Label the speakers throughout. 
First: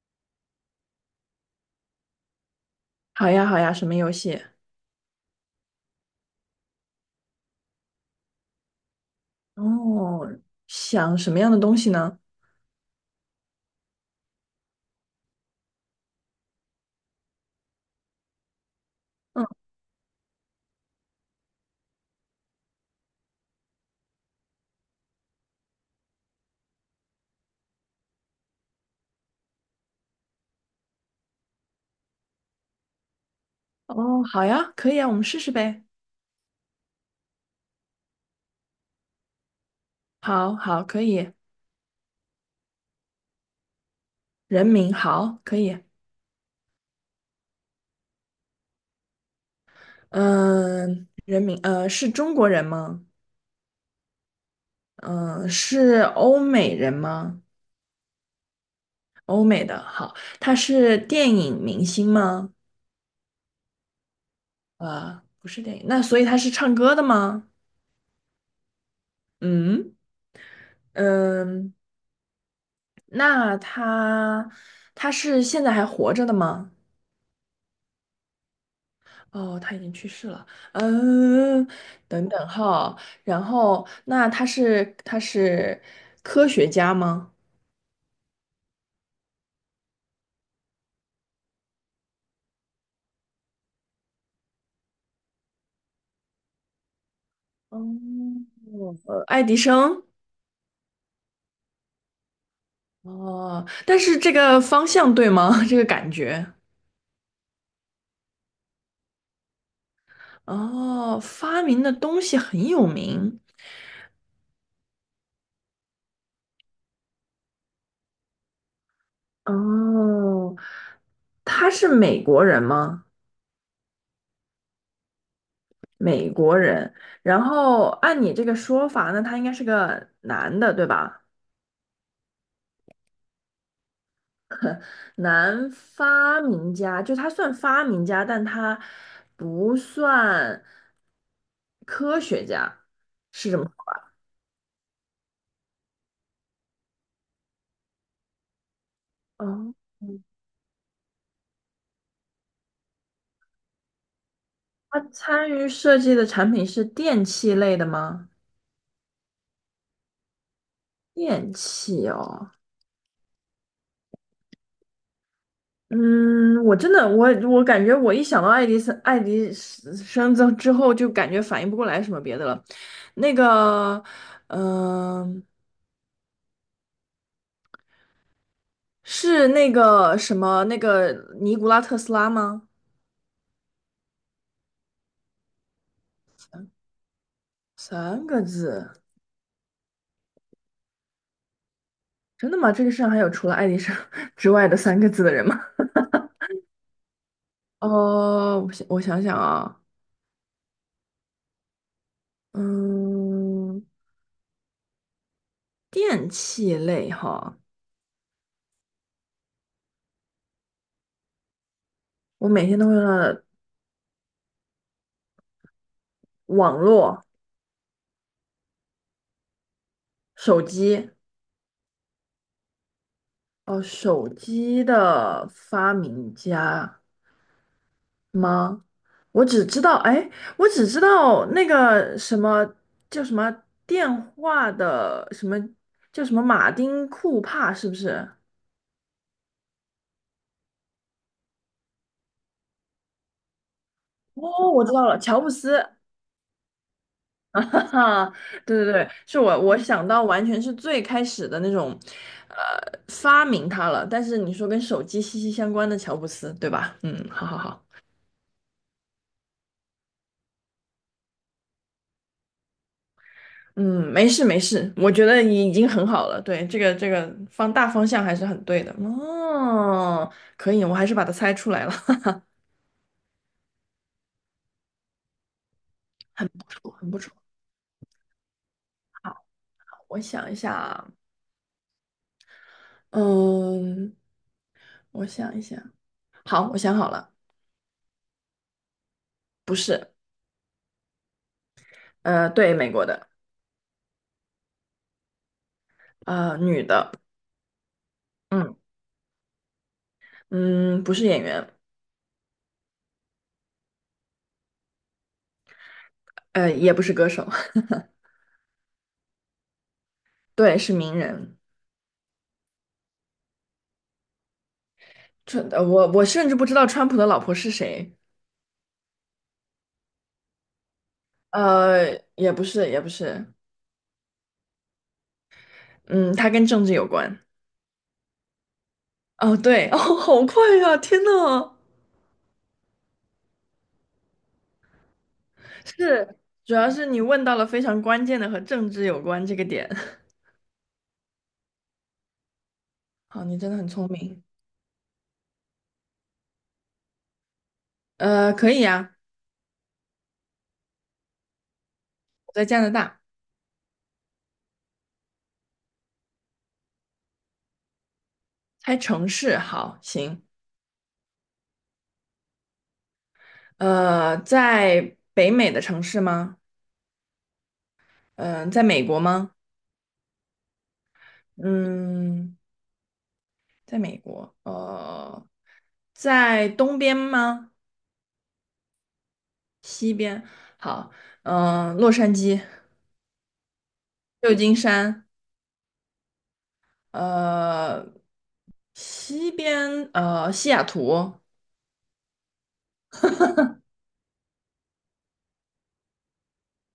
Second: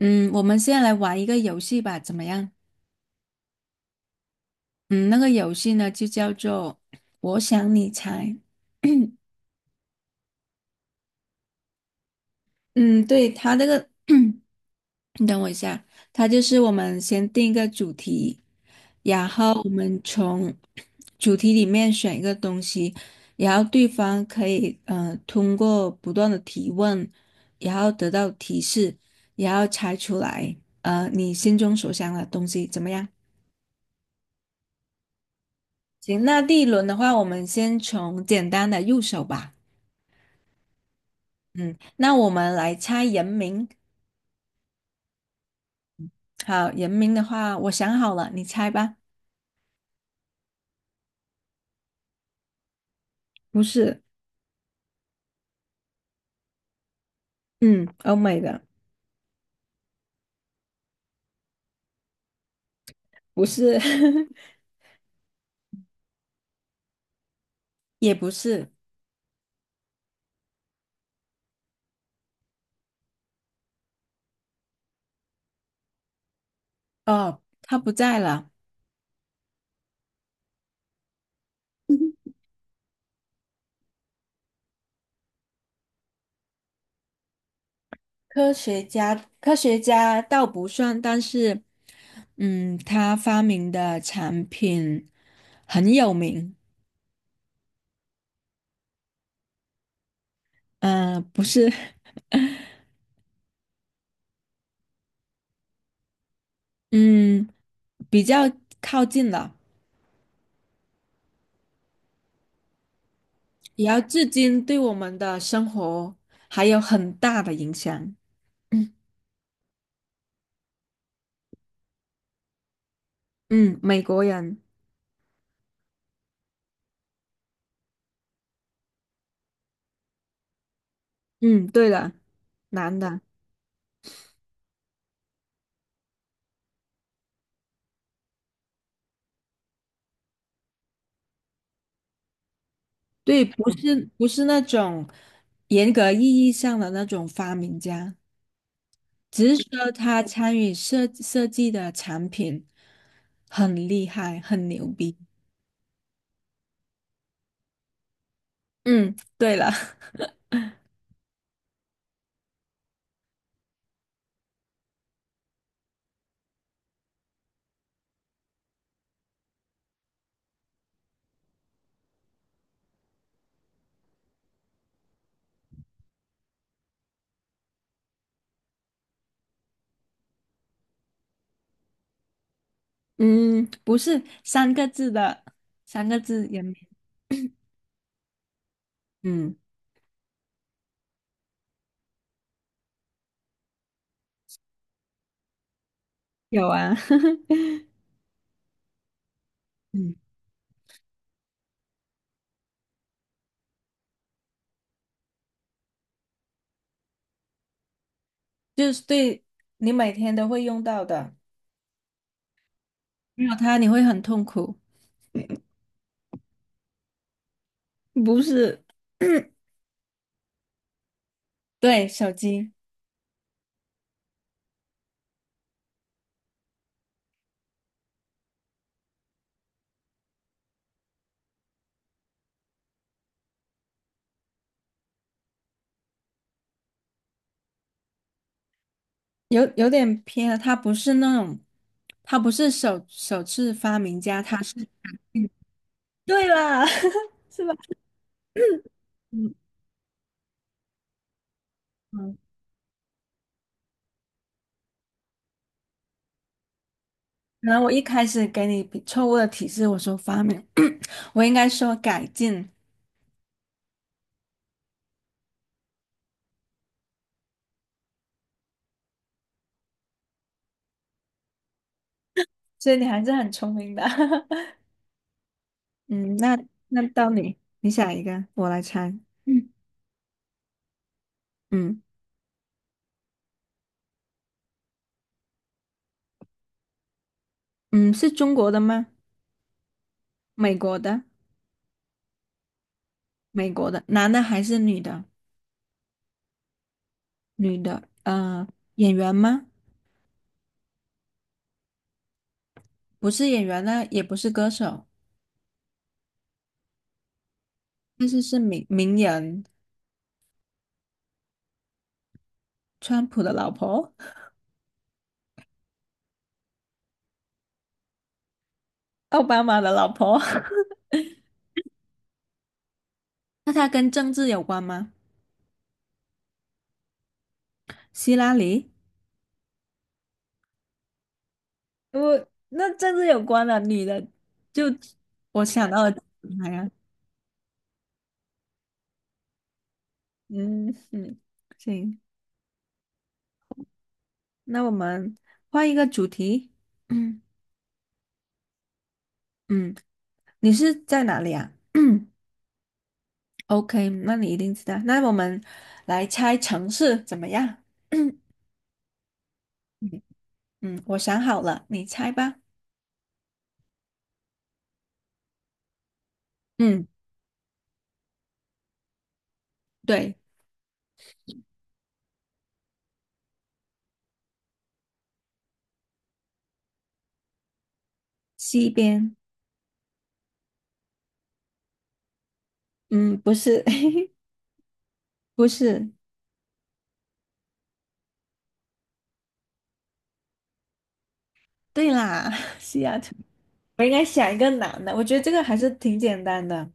Speaker 1: 嗯，我们现在来玩一个游戏吧，怎么样？
Speaker 2: 好呀，好呀，什么游戏？
Speaker 1: 嗯，那个游戏呢就叫做“我想你猜”。
Speaker 2: 哦，想什么样的东西呢？
Speaker 1: 嗯，对，它这个，你等我一下，它就是我们先定一个主题，然
Speaker 2: 嗯，
Speaker 1: 后我们从主题里面选一个东西，然后对方可以通过不断的提问，然后得到提示，然后猜出来你心中所想的东西，怎么样？
Speaker 2: 哦，好呀，可以啊，我们试试呗。
Speaker 1: 行，那第一轮的话，我们先从简单的入手吧。
Speaker 2: 好，好，可以。
Speaker 1: 嗯，那我们来猜人名。
Speaker 2: 人名，好，可以。
Speaker 1: 好，人名的话，我想好了，你猜吧。
Speaker 2: 嗯、人名，是中国人吗？
Speaker 1: 不是。
Speaker 2: 嗯、是欧美人吗？
Speaker 1: 嗯，欧美的。
Speaker 2: 欧美的，好。他是电影明星吗？
Speaker 1: 不是，
Speaker 2: 不是电影。那所以他是唱歌的吗？
Speaker 1: 也不是。
Speaker 2: 嗯，嗯、那他现在还活着的吗？
Speaker 1: 哦，他不在了。
Speaker 2: 哦，他已经去世了。嗯，等等哈，然后那他是科学家吗？
Speaker 1: 科学家，科学家倒不算，但是，嗯，他发明的产品很有名。
Speaker 2: 哦，呃，爱迪生。
Speaker 1: 嗯、不是，
Speaker 2: 哦，但是这个方向对吗？这个感觉。
Speaker 1: 嗯，比较靠近了。
Speaker 2: 哦，发明的东西很有名。
Speaker 1: 也要至今对我们的生活还有很大的影响。嗯。
Speaker 2: 哦，他是美国人吗？
Speaker 1: 嗯，美国人。
Speaker 2: 美国人。然后按你这个说法，那他应该是个男的，对吧？
Speaker 1: 嗯，对的，男的。
Speaker 2: 男发明家，就他算发明家，但他不算科学家，
Speaker 1: 对，
Speaker 2: 是这么
Speaker 1: 不
Speaker 2: 说
Speaker 1: 是不是那种严格意义上的那种发明家，只是
Speaker 2: 哦。
Speaker 1: 说他
Speaker 2: 嗯，
Speaker 1: 参与设计的产品很厉害，很牛
Speaker 2: 他
Speaker 1: 逼。
Speaker 2: 参与设计的产品是电器类的吗？
Speaker 1: 嗯，对了，
Speaker 2: 电器哦。嗯，我真的，我感觉我一想到爱迪生，爱迪生之后，就感觉反应不过来什么别的了。那个，嗯、是那个什么，那个尼古拉特斯拉吗？
Speaker 1: 嗯，不是三个字的，三个字人名。
Speaker 2: 三个字。
Speaker 1: 嗯，
Speaker 2: 真的吗？这个世上还有除了爱迪生 之外的三个字的人吗？
Speaker 1: 有啊，
Speaker 2: 哦，我想我想想啊。
Speaker 1: 嗯。
Speaker 2: 嗯，电器类哈，
Speaker 1: 就是对你每天都会用到的，
Speaker 2: 我每天都会用到的
Speaker 1: 没有它你会很痛苦。
Speaker 2: 网络、
Speaker 1: 不是。
Speaker 2: 手机。
Speaker 1: 对，手机。
Speaker 2: 哦，手机的发明家吗？我只知道，哎，我只知道那个什么叫什么电话的什么叫什么马丁库帕，是不是？
Speaker 1: 有点偏了，它不是那种，它不是首次发明家，它
Speaker 2: 哦，
Speaker 1: 是
Speaker 2: 我知道了，乔布斯。
Speaker 1: 对啦，是吧？
Speaker 2: 啊，对对对，是
Speaker 1: 嗯
Speaker 2: 我想到完全是最开始的那种。
Speaker 1: 嗯，
Speaker 2: 呃，发明它了。但是你说跟手机息息相关的乔布斯，对吧？嗯，好好
Speaker 1: 可
Speaker 2: 好。
Speaker 1: 能我一开始给你比错误的提示，我说发明，我应该说改进。
Speaker 2: 嗯，没事没事，我觉得你已经很好了。对，这个这个大方向还是很对的。哦，可以，我还是把它猜出来了。
Speaker 1: 所以你还是很聪明的。嗯，
Speaker 2: 很
Speaker 1: 那
Speaker 2: 不错，
Speaker 1: 那
Speaker 2: 很不
Speaker 1: 到
Speaker 2: 错。
Speaker 1: 你，你想一个，我来猜。
Speaker 2: 好，
Speaker 1: 嗯。
Speaker 2: 我想一下啊。
Speaker 1: 嗯。
Speaker 2: 嗯，我想一下，好，我想好了。
Speaker 1: 嗯，是中国的吗？
Speaker 2: 不是。
Speaker 1: 美国的。
Speaker 2: 呃，对，美国的。
Speaker 1: 美国的，男的还是女的？
Speaker 2: 呃，女的。
Speaker 1: 女的，呃，
Speaker 2: 嗯
Speaker 1: 演员吗？
Speaker 2: 嗯，不是演员。
Speaker 1: 不是演员呢，也不是歌手，
Speaker 2: 呃，也不是歌手。
Speaker 1: 但是是名人，
Speaker 2: 对，是名人。
Speaker 1: 川普的老婆。
Speaker 2: 川，呃，我我甚至不知道川普的老婆是谁。
Speaker 1: 奥巴马的老婆。
Speaker 2: 呃，也不是，也不是。
Speaker 1: 那她跟政治有关吗？
Speaker 2: 嗯，他跟政治有关。
Speaker 1: 希拉里？
Speaker 2: 哦，对，哦，好快呀！天呐，
Speaker 1: 我那政治有关的女的，就我想到了。
Speaker 2: 是，
Speaker 1: 哎
Speaker 2: 主要
Speaker 1: 呀，
Speaker 2: 是你问到了非常关键的和政治有关这个点。
Speaker 1: 嗯嗯，行，
Speaker 2: 好，你真的很聪明。
Speaker 1: 那我们换一个主题。嗯。
Speaker 2: 呃，可以呀。
Speaker 1: 嗯，你是在哪里啊？
Speaker 2: 我在加拿大。
Speaker 1: OK，那你一定知道。那我们来猜城市怎么样？嗯。
Speaker 2: 猜城市，好，行。
Speaker 1: 嗯，我想好了，你猜吧。
Speaker 2: 呃，在北美的城市吗？
Speaker 1: 嗯，
Speaker 2: 嗯、在美国吗？
Speaker 1: 对，
Speaker 2: 嗯，在美国。呃，在东边吗？
Speaker 1: 西边。
Speaker 2: 西边？好。洛杉矶、
Speaker 1: 嗯，不是，
Speaker 2: 旧金山。
Speaker 1: 不是。
Speaker 2: 呃，西边，呃，西雅图。
Speaker 1: 对啦，西雅图。我应该想一个难的，我觉得这个还是挺简单的。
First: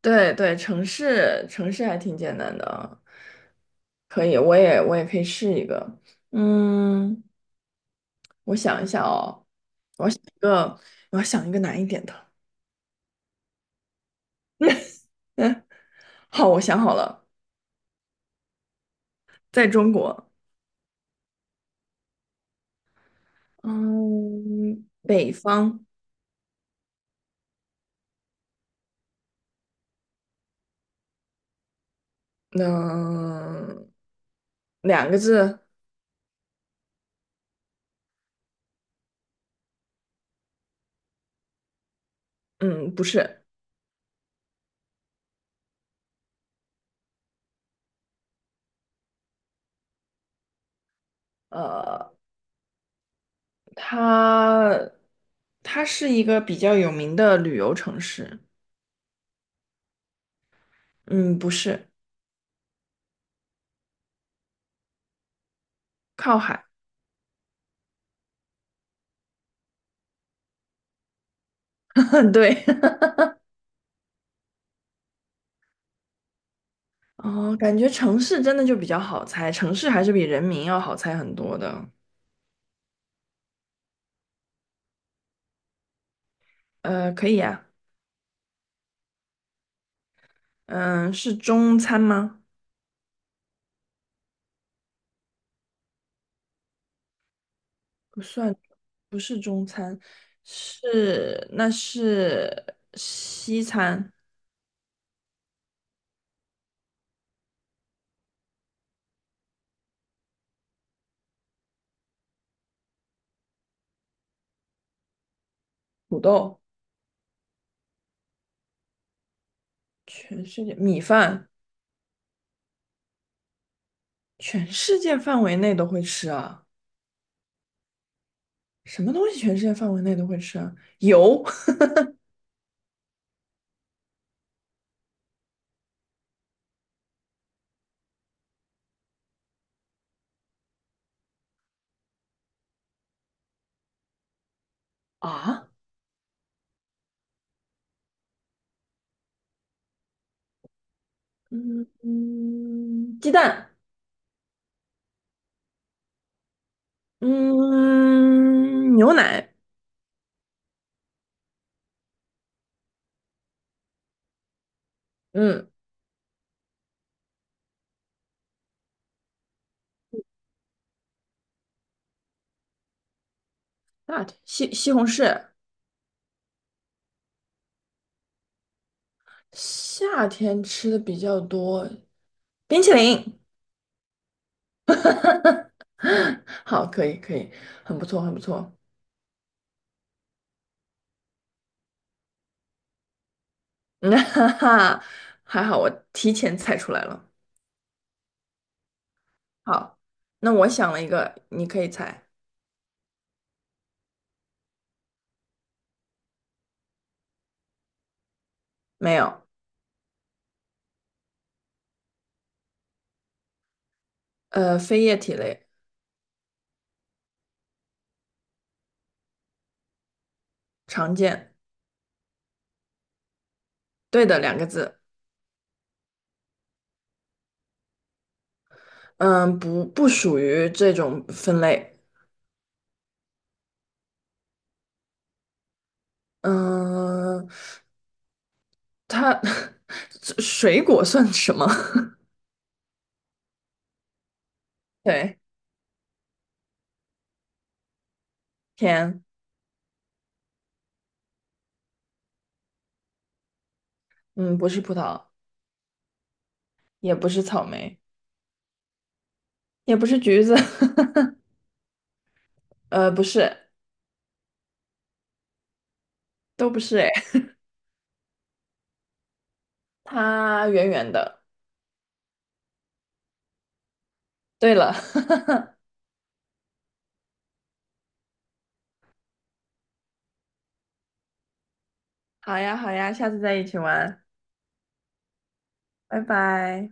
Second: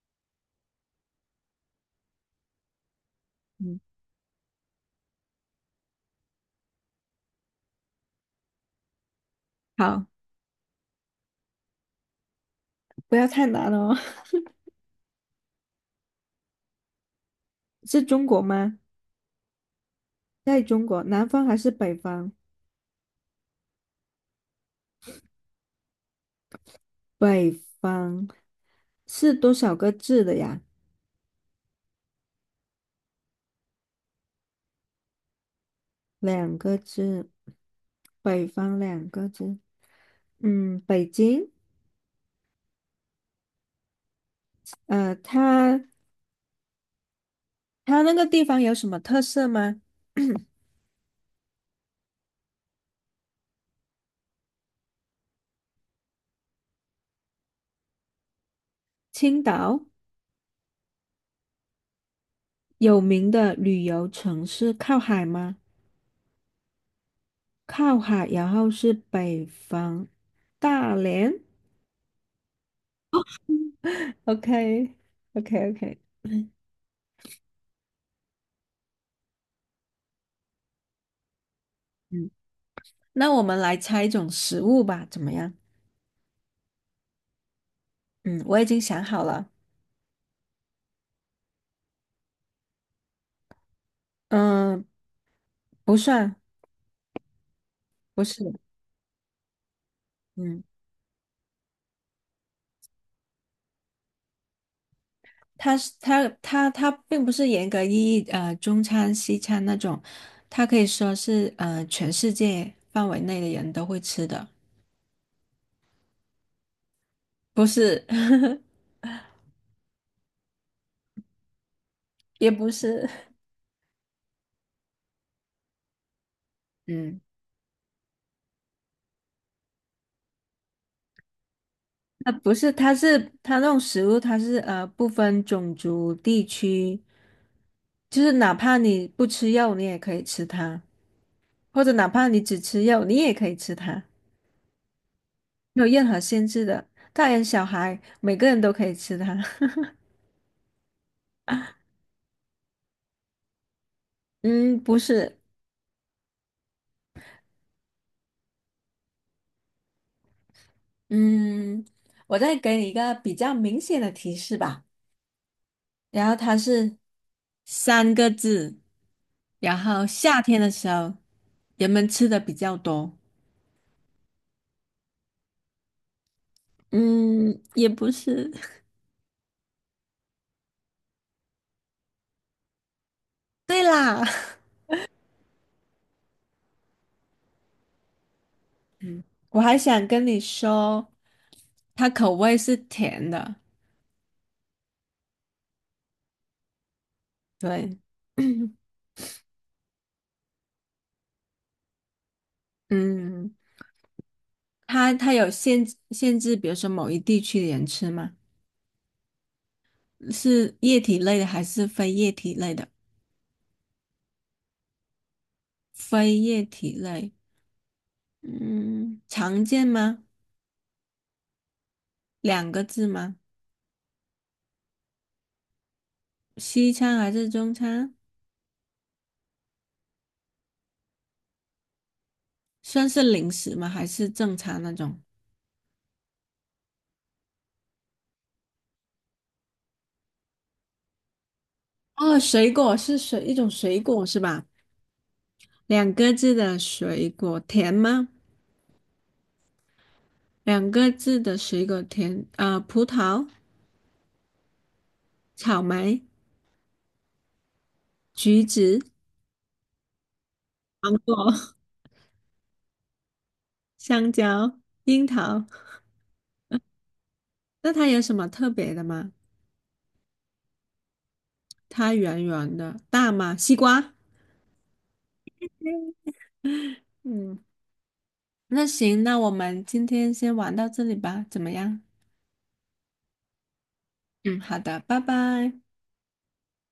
Speaker 2: 对对，城市城市还挺简单的。
Speaker 1: 嗯，
Speaker 2: 可以，我也可以试一个。嗯，我想一下哦，
Speaker 1: 好，
Speaker 2: 一个我要想一个难一点的。
Speaker 1: 不要太难哦。
Speaker 2: 嗯，好，我想好了。
Speaker 1: 是中国吗？
Speaker 2: 在中国。
Speaker 1: 在中国，南方还是北方？
Speaker 2: 嗯，北方。
Speaker 1: 北方是多少个字的呀？
Speaker 2: 嗯，两个字。
Speaker 1: 两个字，北方两个字，嗯，北京。
Speaker 2: 嗯，不是。
Speaker 1: 呃，它它那个地方有什么特色吗？
Speaker 2: 呃，它它是一个比较有名的旅游城市。
Speaker 1: 青岛。
Speaker 2: 嗯，不是。
Speaker 1: 有名的旅游城市靠海吗？
Speaker 2: 靠海。
Speaker 1: 靠海，然后是北方，大连
Speaker 2: 对。
Speaker 1: ，OK OK OK。
Speaker 2: 哦，感觉城市真的就比较好猜，城市还是比人民要好猜很多的。
Speaker 1: 嗯，那我们来猜一种食物吧，怎么样？
Speaker 2: 呃，可以啊。
Speaker 1: 嗯，我已经想好了。
Speaker 2: 嗯，是中餐吗？
Speaker 1: 嗯、不算。
Speaker 2: 不
Speaker 1: 不是。
Speaker 2: 算。不是中餐。
Speaker 1: 嗯。
Speaker 2: 是，那是西餐。
Speaker 1: 它是它并不是严格意义中餐西餐那种，它可以说是全世界范围内的人都会吃的。
Speaker 2: 土豆。
Speaker 1: 不是，
Speaker 2: 全世界米饭。
Speaker 1: 也不是。
Speaker 2: 全世界范围内都会吃啊？
Speaker 1: 嗯，
Speaker 2: 什么东西全世界范围内都会吃啊？油。
Speaker 1: 它不是，它是它那种食物，它是不分种族地区，就是哪怕你不吃肉，你也可以吃它，或者哪怕你只吃肉，你也可以吃它，
Speaker 2: 啊？
Speaker 1: 没有任何限制的，大人小孩每个人都可以吃它。
Speaker 2: 嗯嗯，鸡蛋。
Speaker 1: 嗯，不是。
Speaker 2: 嗯，牛奶。
Speaker 1: 嗯，我再给你一个比较明显的提示吧。
Speaker 2: 嗯，
Speaker 1: 然后它是三个字，然后夏天的时候人们吃的比较多。
Speaker 2: 夏天西红柿。
Speaker 1: 嗯，也不是。
Speaker 2: 夏天吃的比较多，冰淇淋。
Speaker 1: 对啦，
Speaker 2: 好，可以可以，很不错很不错。
Speaker 1: 我还想跟你说，它口味是甜的。
Speaker 2: 嗯，哈哈，还好我提前猜出来了。
Speaker 1: 对。
Speaker 2: 好，那我想了一个，你可以猜。
Speaker 1: 嗯，它它有限制，比如说某一地区的人吃吗？
Speaker 2: 没有。
Speaker 1: 是液体类的还是非液体类的？
Speaker 2: 呃，非液体类。
Speaker 1: 非液体类。嗯，常见吗？
Speaker 2: 常见。
Speaker 1: 两个字吗？
Speaker 2: 对的，两个字。
Speaker 1: 西餐还是中餐？
Speaker 2: 嗯，不不属于这种分类。
Speaker 1: 算是零食吗？还是正餐那种？
Speaker 2: 嗯，它 这水果算什么？
Speaker 1: 哦，水果是水，一种水果是吧？
Speaker 2: 对。
Speaker 1: 两个字的水果，甜吗？
Speaker 2: 甜。
Speaker 1: 两个字的水果甜，呃，葡萄、
Speaker 2: 嗯，不是葡萄。
Speaker 1: 草莓、
Speaker 2: 也不是草莓。
Speaker 1: 橘子、
Speaker 2: 也不是橘子。
Speaker 1: 芒果、
Speaker 2: 呃，不是。
Speaker 1: 香蕉、樱桃。
Speaker 2: 都不是。哎，
Speaker 1: 那它有什么特别的吗？
Speaker 2: 它圆圆的。
Speaker 1: 它圆圆的，大吗？西瓜。
Speaker 2: 对了。
Speaker 1: 嗯，那行，那我们今天先玩到这里吧，怎么样？
Speaker 2: 好呀，好呀，下次再一起玩。
Speaker 1: 嗯，好的，拜拜。
Speaker 2: 拜拜。